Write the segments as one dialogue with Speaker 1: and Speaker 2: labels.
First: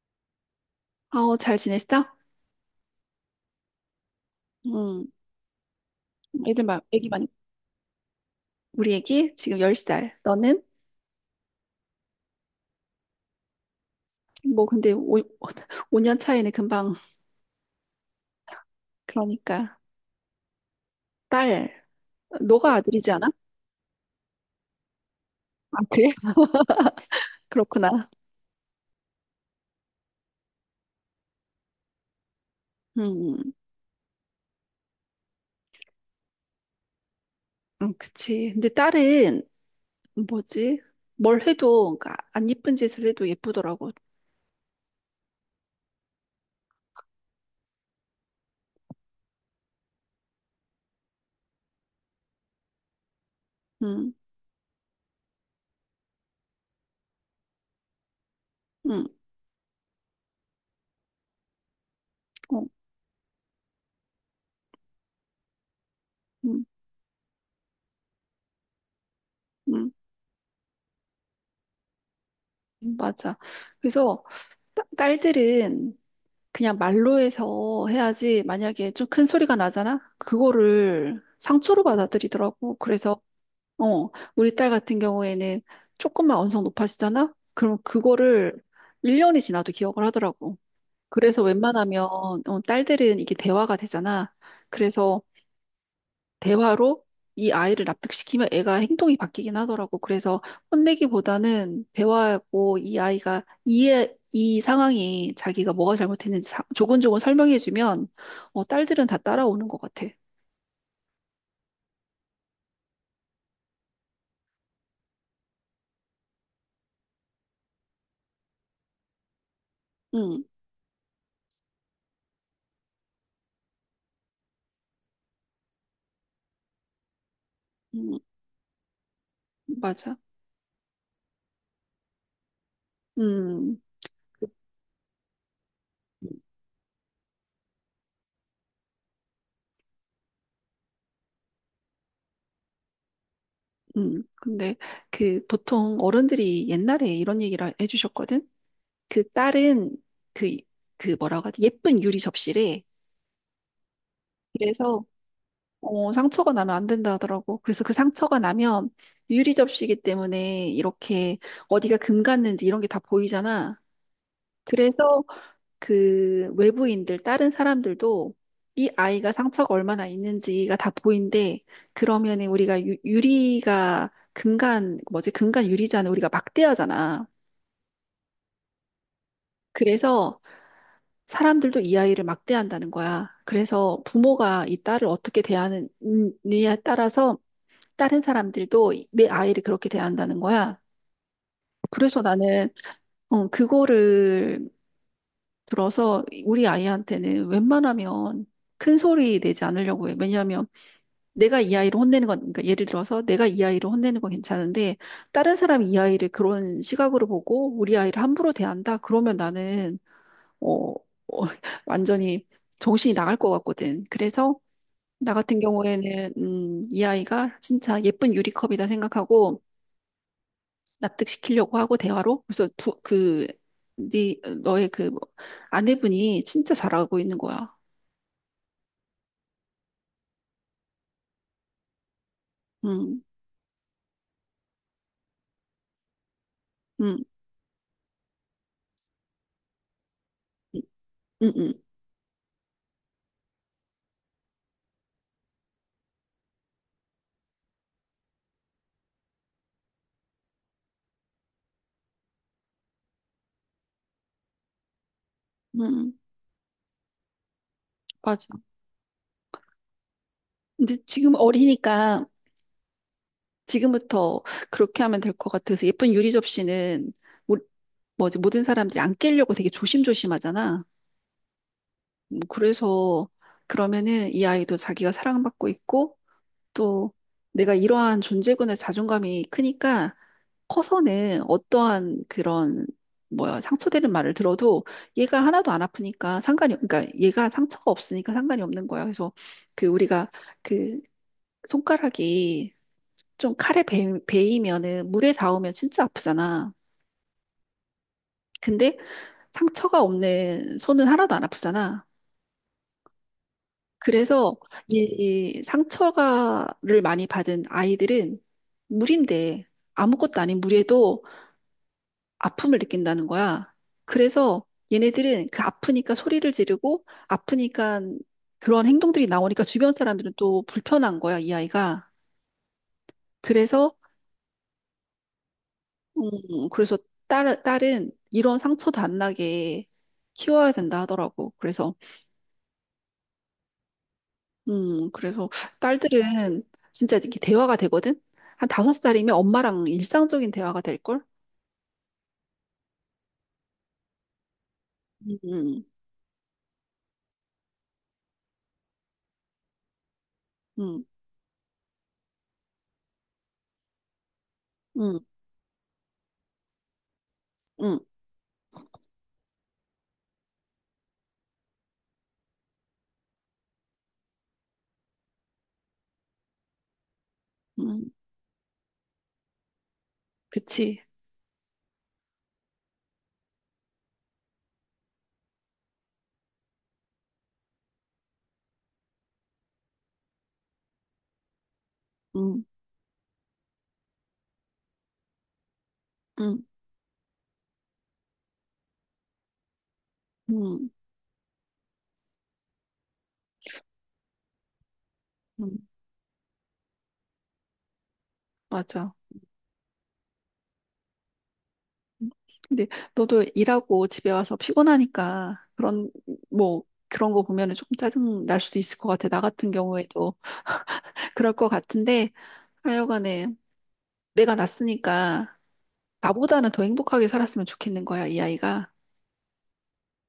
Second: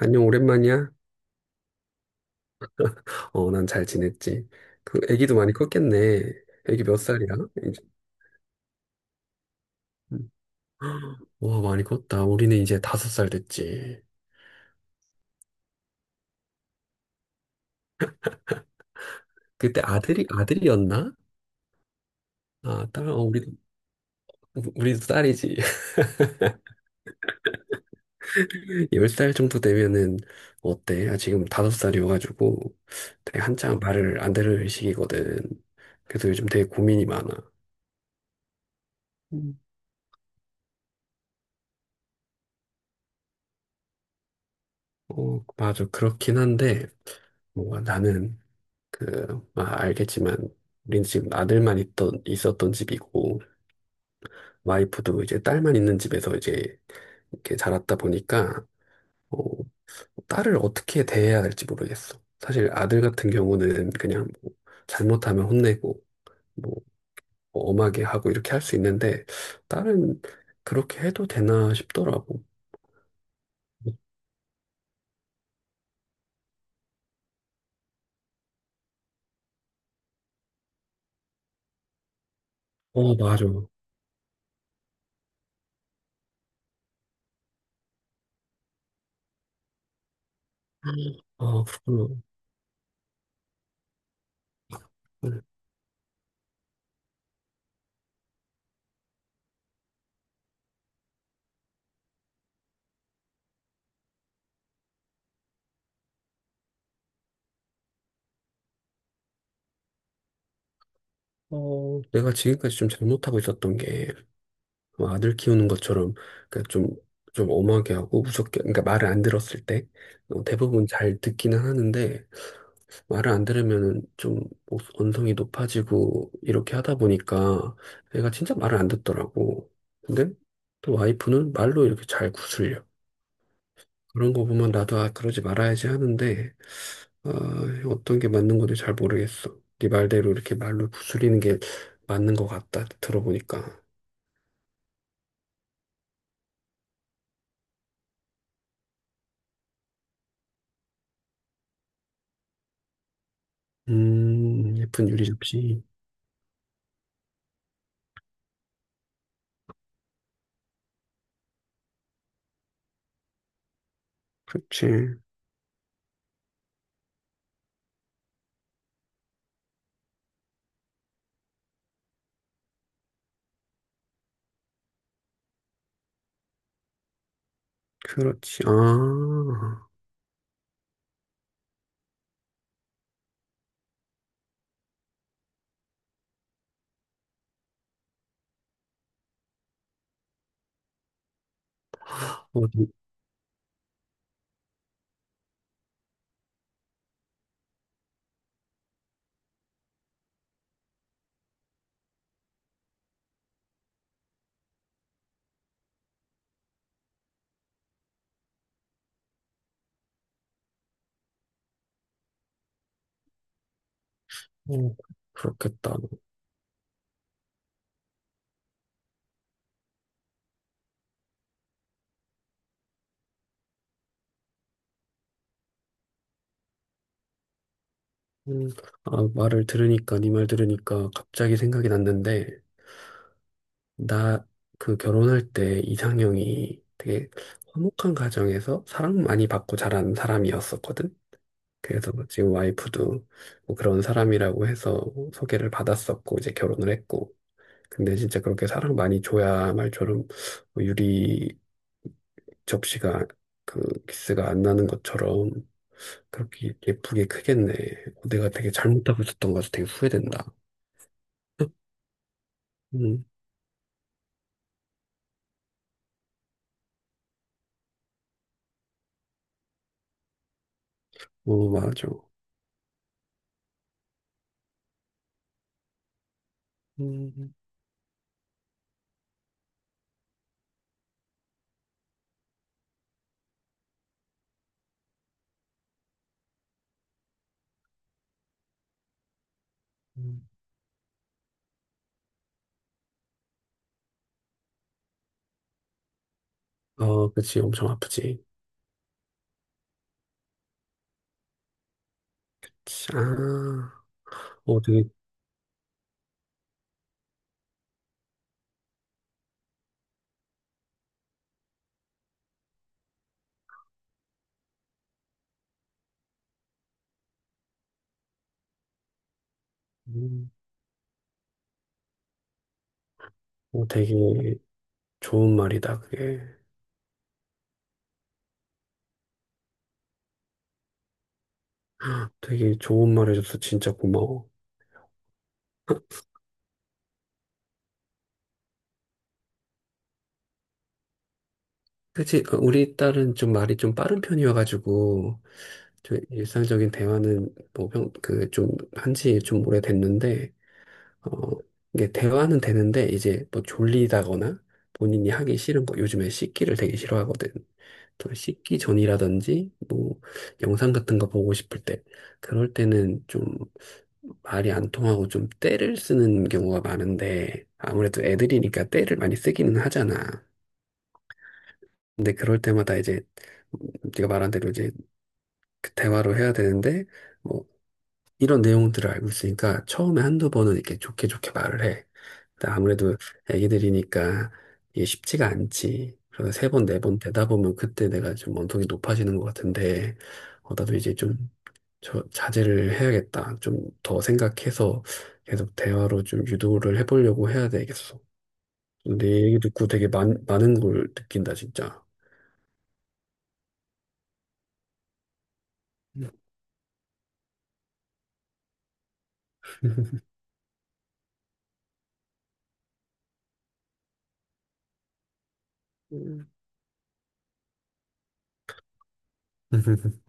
Speaker 1: 안녕, 오랜만이야?
Speaker 2: 아, 어, 잘 지냈어?
Speaker 1: 어, 난 잘 지냈지. 그,
Speaker 2: 음,
Speaker 1: 애기도 많이 컸겠네.
Speaker 2: 애들
Speaker 1: 애기
Speaker 2: 막,
Speaker 1: 몇
Speaker 2: 애기 많이,
Speaker 1: 살이야? 이제,
Speaker 2: 우리 애기 지금 10살.
Speaker 1: 음.
Speaker 2: 너는?
Speaker 1: 와, 많이 컸다. 우리는 이제 다섯 살 됐지.
Speaker 2: 뭐, 근데 오 5년 차이는 금방, 그러니까.
Speaker 1: 그때 아들이었나?
Speaker 2: 딸, 너가
Speaker 1: 아, 딸,
Speaker 2: 아들이지
Speaker 1: 어,
Speaker 2: 않아?
Speaker 1: 우리도 딸이지.
Speaker 2: 아, 그래? 그렇구나.
Speaker 1: 열 살 정도 되면은, 어때? 아, 지금 다섯 살이어가지고, 되게
Speaker 2: 음,
Speaker 1: 한창 말을 안 들을 시기거든. 그래서 요즘 되게 고민이 많아.
Speaker 2: 그치. 근데 딸은,
Speaker 1: 음.
Speaker 2: 뭐지? 뭘 해도, 그러니까 안 예쁜 짓을 해도 예쁘더라고.
Speaker 1: 어, 맞아. 그렇긴 한데, 뭔가 나는, 그, 아, 알겠지만, 우리는 지금 있었던 집이고,
Speaker 2: 음,
Speaker 1: 와이프도 이제 딸만 있는 집에서 이제 이렇게 자랐다 보니까,
Speaker 2: 음,
Speaker 1: 어, 딸을 어떻게 대해야 할지 모르겠어.
Speaker 2: 어,
Speaker 1: 사실 아들 같은 경우는 그냥 뭐 잘못하면 혼내고,
Speaker 2: 음,
Speaker 1: 뭐, 뭐 엄하게 하고 이렇게 할 수 있는데,
Speaker 2: 음,
Speaker 1: 딸은 그렇게 해도 되나 싶더라고.
Speaker 2: 맞아. 그래서, 딸들은, 그냥 말로 해서 해야지 만약에 좀 큰 소리가 나잖아? 그거를 상처로 받아들이더라고.
Speaker 1: 어,
Speaker 2: 그래서
Speaker 1: 맞아.
Speaker 2: 어, 우리 딸 같은 경우에는 조금만 언성 높아지잖아? 그럼 그거를 1년이 지나도 기억을 하더라고. 그래서
Speaker 1: 아,
Speaker 2: 웬만하면
Speaker 1: 그렇구나.
Speaker 2: 어, 딸들은 이게 대화가 되잖아. 그래서
Speaker 1: 네.
Speaker 2: 대화로 이 아이를 납득시키면 애가 행동이 바뀌긴 하더라고. 그래서 혼내기보다는 대화하고 이 아이가 이해, 이 상황이 자기가 뭐가 잘못했는지 조곤조곤 설명해주면 어, 딸들은 다 따라오는 것 같아.
Speaker 1: 내가 지금까지 좀 잘못하고 있었던 게, 뭐 아들 키우는 것처럼 그러니까 좀, 좀 엄하게 하고 무섭게 그러니까 말을 안 들었을 때 어,
Speaker 2: 응,
Speaker 1: 대부분 잘 듣기는 하는데 말을 안 들으면은 좀 언성이 높아지고 이렇게 하다 보니까
Speaker 2: 응,
Speaker 1: 애가 진짜 말을 안 듣더라고.
Speaker 2: 맞아.
Speaker 1: 근데 또 와이프는 말로 이렇게 잘 구슬려.
Speaker 2: 음,
Speaker 1: 그런 거
Speaker 2: 그,
Speaker 1: 보면 나도 아 그러지 말아야지 하는데 아, 어떤 게 맞는 건지 잘 모르겠어. 네 말대로 이렇게 말로 구슬리는 게 맞는 것 같다 들어보니까.
Speaker 2: 근데 그 보통 어른들이 옛날에 이런 얘기를 해주셨거든. 그 딸은 그, 그 뭐라고 하지? 예쁜 유리 접시래. 그래서
Speaker 1: 예쁜 유리 접시.
Speaker 2: 어, 상처가 나면 안 된다 하더라고. 그래서 그 상처가 나면 유리 접시이기 때문에 이렇게 어디가 금 갔는지 이런 게 다 보이잖아.
Speaker 1: 그렇지.
Speaker 2: 그래서 그 외부인들, 다른 사람들도 이 아이가 상처가 얼마나 있는지가 다 보인대. 그러면 우리가 유리가 금간, 뭐지, 금간 유리잖아. 우리가 막대하잖아.
Speaker 1: 그렇지. 아,
Speaker 2: 그래서 사람들도 이 아이를 막대한다는 거야. 그래서 부모가 이 딸을 어떻게 대하느냐에 따라서 다른 사람들도 내 아이를 그렇게 대한다는 거야. 그래서
Speaker 1: 어,
Speaker 2: 나는
Speaker 1: 네.
Speaker 2: 어, 그거를 들어서 우리 아이한테는 웬만하면 큰 소리 내지 않으려고 해. 왜냐하면 내가 이 아이를 혼내는 건, 그러니까 예를 들어서 내가 이 아이를 혼내는 건 괜찮은데 다른 사람이 이 아이를 그런 시각으로 보고 우리 아이를 함부로 대한다? 그러면 나는 어, 어, 완전히 정신이 나갈 것 같거든. 그래서
Speaker 1: 어,
Speaker 2: 나 같은
Speaker 1: 그렇겠다.
Speaker 2: 경우에는 이 아이가 진짜 예쁜 유리컵이다 생각하고 납득시키려고 하고 대화로 그래서 그, 네 너의 그 뭐, 아내분이 진짜 잘하고 있는 거야.
Speaker 1: 음, 아, 네 말 들으니까 갑자기 생각이 났는데,
Speaker 2: 응
Speaker 1: 나 그 결혼할 때 이상형이 되게
Speaker 2: 응
Speaker 1: 화목한 가정에서 사랑 많이 받고 자란
Speaker 2: 응
Speaker 1: 사람이었었거든.
Speaker 2: 응 응
Speaker 1: 그래서 뭐 지금 와이프도 뭐 그런 사람이라고 해서 소개를 받았었고, 이제 결혼을 했고. 근데 진짜 그렇게 사랑 많이 줘야 말처럼 뭐 유리 접시가 그 기스가 안 나는 것처럼
Speaker 2: 응,
Speaker 1: 그렇게 예쁘게 크겠네.
Speaker 2: 맞아.
Speaker 1: 내가 되게 잘못하고 있었던 것 같아서 되게 후회된다.
Speaker 2: 근데 지금 어리니까
Speaker 1: 음,
Speaker 2: 지금부터 그렇게 하면 될 것 같아서 예쁜 유리 접시는 모- 뭐지, 모든 사람들이 안 깨려고 되게 조심조심하잖아.
Speaker 1: 어, 맞아.
Speaker 2: 그래서 그러면은 이 아이도 자기가 사랑받고 있고 또
Speaker 1: 음,
Speaker 2: 내가 이러한 존재군의 자존감이 크니까 커서는 어떠한 그런 뭐야 상처되는 말을 들어도 얘가 하나도 안 아프니까 상관이 그러니까 얘가 상처가 없으니까 상관이 없는 거야. 그래서 그 우리가
Speaker 1: 음.
Speaker 2: 그 손가락이 좀 칼에 베이면은 물에 닿으면 진짜 아프잖아.
Speaker 1: 어, 그치, 엄청 아프지.
Speaker 2: 근데 상처가 없는 손은 하나도 안 아프잖아.
Speaker 1: 그치. 아,
Speaker 2: 그래서
Speaker 1: 어,
Speaker 2: 이,
Speaker 1: 되게,
Speaker 2: 이 상처가를 많이 받은 아이들은 물인데 아무것도 아닌 물에도 아픔을 느낀다는 거야. 그래서 얘네들은 그 아프니까 소리를 지르고 아프니까 그런 행동들이 나오니까 주변 사람들은
Speaker 1: 음,
Speaker 2: 또 불편한 거야, 이 아이가.
Speaker 1: 어,
Speaker 2: 그래서
Speaker 1: 되게 좋은 말이다, 그게.
Speaker 2: 그래서 딸은 이런 상처도 안 나게 키워야 된다 하더라고. 그래서
Speaker 1: 되게 좋은 말 해줘서 진짜 고마워.
Speaker 2: 그래서 딸들은 진짜 이렇게 대화가 되거든. 한 다섯 살이면 엄마랑 일상적인 대화가 될 걸?
Speaker 1: 어, 우리 딸은 말이 좀 빠른 편이어가지고,
Speaker 2: 음,
Speaker 1: 좀 일상적인 대화는 뭐, 평, 그, 좀, 한지 좀 오래됐는데,
Speaker 2: 음,
Speaker 1: 어, 이게 대화는 되는데 이제 뭐 졸리다거나
Speaker 2: 음,
Speaker 1: 본인이 하기 싫은 거 요즘에 씻기를 되게 싫어하거든.
Speaker 2: 음,
Speaker 1: 또 씻기 전이라든지 뭐 영상 같은 거 보고 싶을 때 그럴 때는 좀 말이 안 통하고 좀 떼를 쓰는 경우가 많은데
Speaker 2: 음,
Speaker 1: 아무래도 애들이니까 떼를 많이 쓰기는 하잖아.
Speaker 2: 그치.
Speaker 1: 근데 그럴 때마다 이제 음, 네가 말한 대로 이제 그 대화로 해야 되는데 뭐 이런 내용들을 알고 있으니까 처음에 한두 번은 이렇게 좋게 말을 해.
Speaker 2: 음,
Speaker 1: 근데 아무래도 애기들이니까 이게 쉽지가 않지. 그래서
Speaker 2: 음,
Speaker 1: 세 번, 네 번 되다 보면 그때 내가 좀 언성이 높아지는 것 같은데, 어,
Speaker 2: 음,
Speaker 1: 나도 이제 좀 자제를 해야겠다. 좀 더 생각해서 계속
Speaker 2: 음,
Speaker 1: 대화로 좀 유도를 해보려고 해야 되겠어.
Speaker 2: 맞아.
Speaker 1: 내 얘기 듣고 되게 많은 걸 느낀다, 진짜.
Speaker 2: 근데 너도 일하고 집에 와서 피곤하니까 그런 뭐 그런 거 보면은 조금 짜증 날 수도 있을 것 같아. 나 같은 경우에도 그럴 것 같은데 하여간에 내가 낳았으니까
Speaker 1: 음.
Speaker 2: 나보다는 더 행복하게 살았으면 좋겠는 거야, 이 아이가.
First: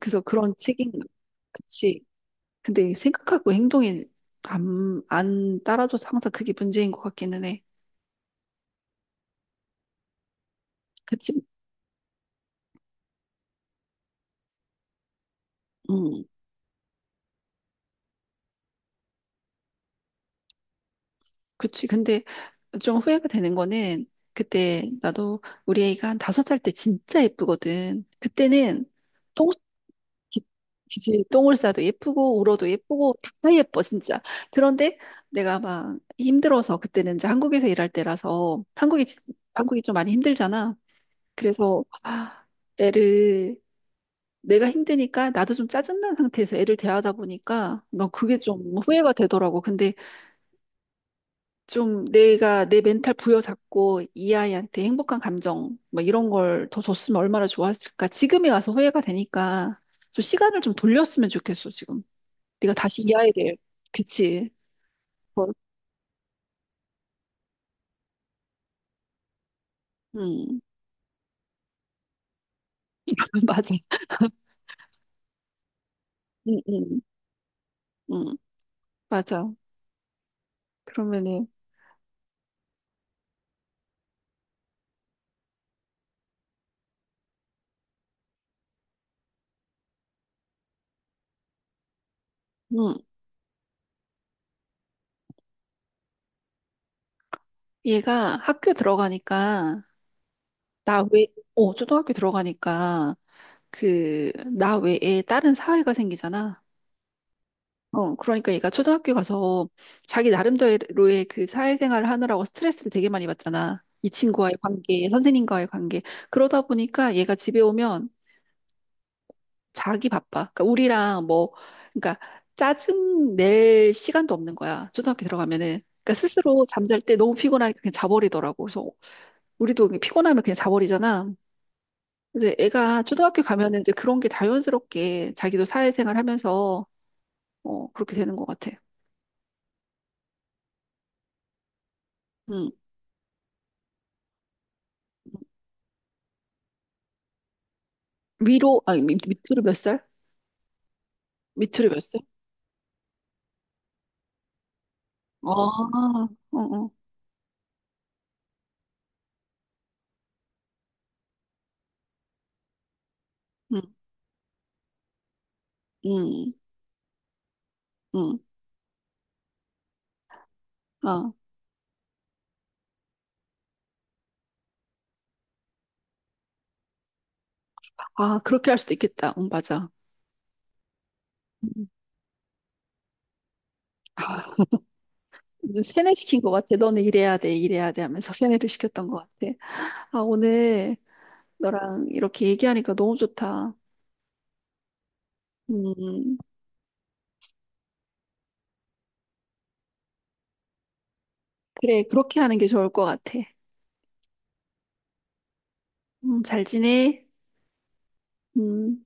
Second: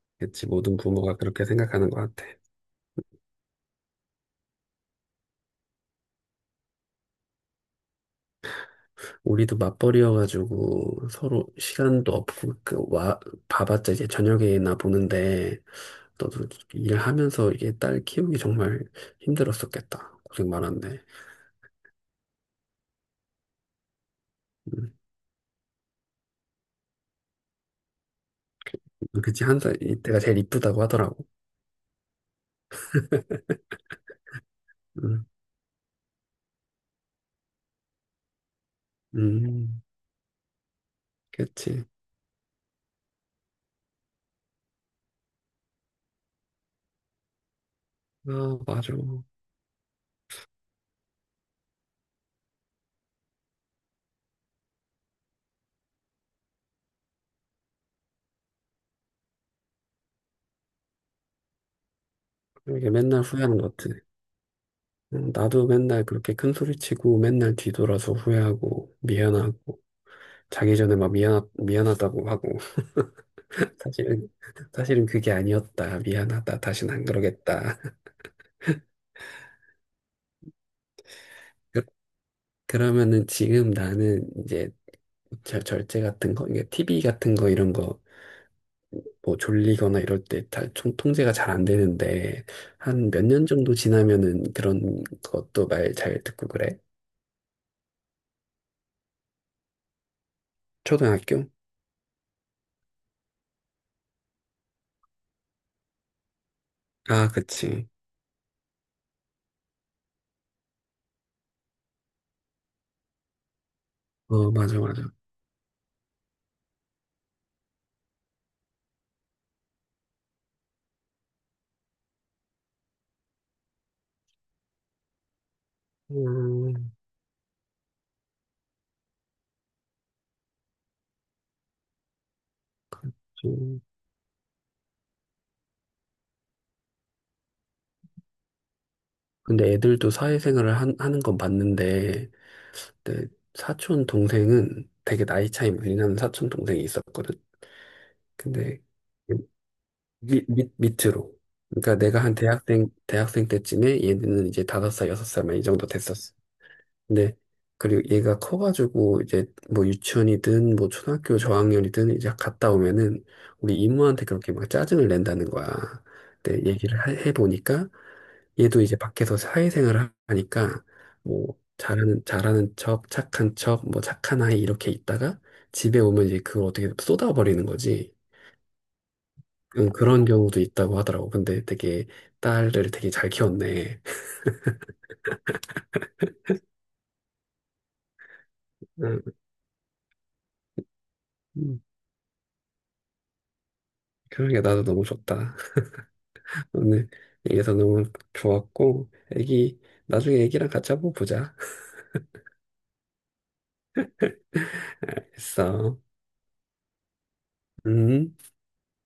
Speaker 2: 그래서
Speaker 1: 그치,
Speaker 2: 그런
Speaker 1: 모든
Speaker 2: 책임,
Speaker 1: 부모가 그렇게 생각하는
Speaker 2: 그치.
Speaker 1: 것 같아.
Speaker 2: 근데 생각하고 행동이 안 따라줘서 항상 그게 문제인 것 같기는 해.
Speaker 1: 우리도 맞벌이여가지고
Speaker 2: 그치?
Speaker 1: 서로 시간도 없고 그 와 봐봤자 이제 저녁에나 보는데
Speaker 2: 음.
Speaker 1: 너도 일하면서 이게 딸 키우기 정말 힘들었었겠다. 고생 많았네.
Speaker 2: 그치. 근데 좀 후회가 되는 거는 그때
Speaker 1: 음,
Speaker 2: 나도 우리 애가 한 5살 때 진짜 예쁘거든. 그때는
Speaker 1: 그치
Speaker 2: 똥,
Speaker 1: 한 살 이때가 제일
Speaker 2: 기-
Speaker 1: 이쁘다고
Speaker 2: 기지,
Speaker 1: 하더라고.
Speaker 2: 똥을 싸도 예쁘고 울어도 예쁘고 다 예뻐 진짜. 그런데
Speaker 1: 음,
Speaker 2: 내가 막 힘들어서 그때는 이제 한국에서 일할 때라서 한국이
Speaker 1: 음,
Speaker 2: 좀 많이 힘들잖아. 그래서
Speaker 1: 그치.
Speaker 2: 아, 애를 내가 힘드니까 나도 좀 짜증난 상태에서 애를 대하다 보니까 나 그게
Speaker 1: 아
Speaker 2: 좀
Speaker 1: 맞아.
Speaker 2: 후회가 되더라고. 근데 좀 내가 내 멘탈 부여잡고 이 아이한테 행복한 감정 뭐 이런 걸 더 줬으면 얼마나 좋았을까. 지금에 와서 후회가 되니까 좀 시간을 좀 돌렸으면 좋겠어, 지금. 네가
Speaker 1: 이게
Speaker 2: 다시 이
Speaker 1: 맨날
Speaker 2: 아이를.
Speaker 1: 후회하는 것 같아.
Speaker 2: 그치. 뭐,
Speaker 1: 나도 맨날 그렇게 큰 소리 치고 맨날 뒤돌아서 후회하고 미안하고
Speaker 2: 음.
Speaker 1: 자기 전에 막 미안하다고 하고.
Speaker 2: 맞아.
Speaker 1: 사실은, 사실은 그게 아니었다.
Speaker 2: 응,
Speaker 1: 미안하다. 다신
Speaker 2: 응,
Speaker 1: 안 그러겠다.
Speaker 2: 응. 맞아. 그러면은
Speaker 1: 그, 그러면은 지금 나는 이제 절제 같은 거, 이게 TV 같은 거 이런 거, 뭐 졸리거나 이럴 때 다, 통제가 잘 안 되는데,
Speaker 2: 응,
Speaker 1: 한 몇 년 정도 지나면은 그런 것도 말 잘 듣고 그래?
Speaker 2: 얘가 학교 들어가니까 나 외,
Speaker 1: 초등학교?
Speaker 2: 어, 초등학교 들어가니까 그 나 외에 다른 사회가 생기잖아.
Speaker 1: 아, 그치.
Speaker 2: 어, 그러니까 얘가 초등학교 가서 자기 나름대로의 그 사회생활을 하느라고 스트레스를 되게 많이 받잖아. 이
Speaker 1: 어,
Speaker 2: 친구와의
Speaker 1: 맞아.
Speaker 2: 관계, 선생님과의 관계. 그러다 보니까 얘가 집에 오면 자기 바빠. 그러니까 우리랑 뭐, 그러니까 짜증 낼 시간도 없는 거야. 초등학교 들어가면은. 그러니까 스스로
Speaker 1: 음,
Speaker 2: 잠잘 때 너무 피곤하니까 그냥 자버리더라고. 그래서 우리도 피곤하면 그냥 자버리잖아. 근데 애가 초등학교 가면은
Speaker 1: 좀.
Speaker 2: 이제 그런 게 자연스럽게 자기도 사회생활 하면서 어, 그렇게 되는 것 같아.
Speaker 1: 근데 애들도 하는 건 봤는데,
Speaker 2: 응.
Speaker 1: 내 사촌 동생은 되게 나이 차이 많이 나는 사촌 동생이 있었거든. 근데
Speaker 2: 위로, 아니, 밑으로 몇 살?
Speaker 1: 밑으로.
Speaker 2: 밑으로
Speaker 1: 그러니까
Speaker 2: 몇 살?
Speaker 1: 내가 대학생 때쯤에 얘는 이제 다섯 살, 여섯 살
Speaker 2: 아,
Speaker 1: 막 이 정도 됐었어.
Speaker 2: 어, 어,
Speaker 1: 근데 그리고 얘가 커가지고 이제 뭐 유치원이든 뭐 초등학교 저학년이든 이제 갔다 오면은 우리
Speaker 2: 응,
Speaker 1: 이모한테 그렇게 막 짜증을 낸다는 거야.
Speaker 2: 응,
Speaker 1: 근데 해보니까
Speaker 2: 응,
Speaker 1: 얘도 이제 밖에서 사회생활을 하니까
Speaker 2: 아,
Speaker 1: 뭐 잘하는 척, 착한 척, 뭐 착한 아이 이렇게 있다가 집에 오면 이제 그걸 어떻게 쏟아버리는 거지.
Speaker 2: 아, 그렇게 할 수도 있겠다. 응, 맞아.
Speaker 1: 응, 그런 경우도 있다고 하더라고. 근데
Speaker 2: 음,
Speaker 1: 되게 딸을 되게 잘 키웠네.
Speaker 2: 세뇌시킨 것 같아. 너는 이래야 돼, 이래야 돼 하면서 세뇌를 시켰던 것
Speaker 1: 응,
Speaker 2: 같아. 아, 오늘
Speaker 1: 음,
Speaker 2: 너랑 이렇게 얘기하니까 너무 좋다.
Speaker 1: 그런게 나도 너무 좋다.
Speaker 2: 음,
Speaker 1: 오늘 얘기해서 너무 좋았고, 애기 나중에 애기랑 같이 한번 보자.
Speaker 2: 그래, 그렇게 하는 게 좋을 것 같아.
Speaker 1: 했어.
Speaker 2: 잘 지내?
Speaker 1: 음.
Speaker 2: 음.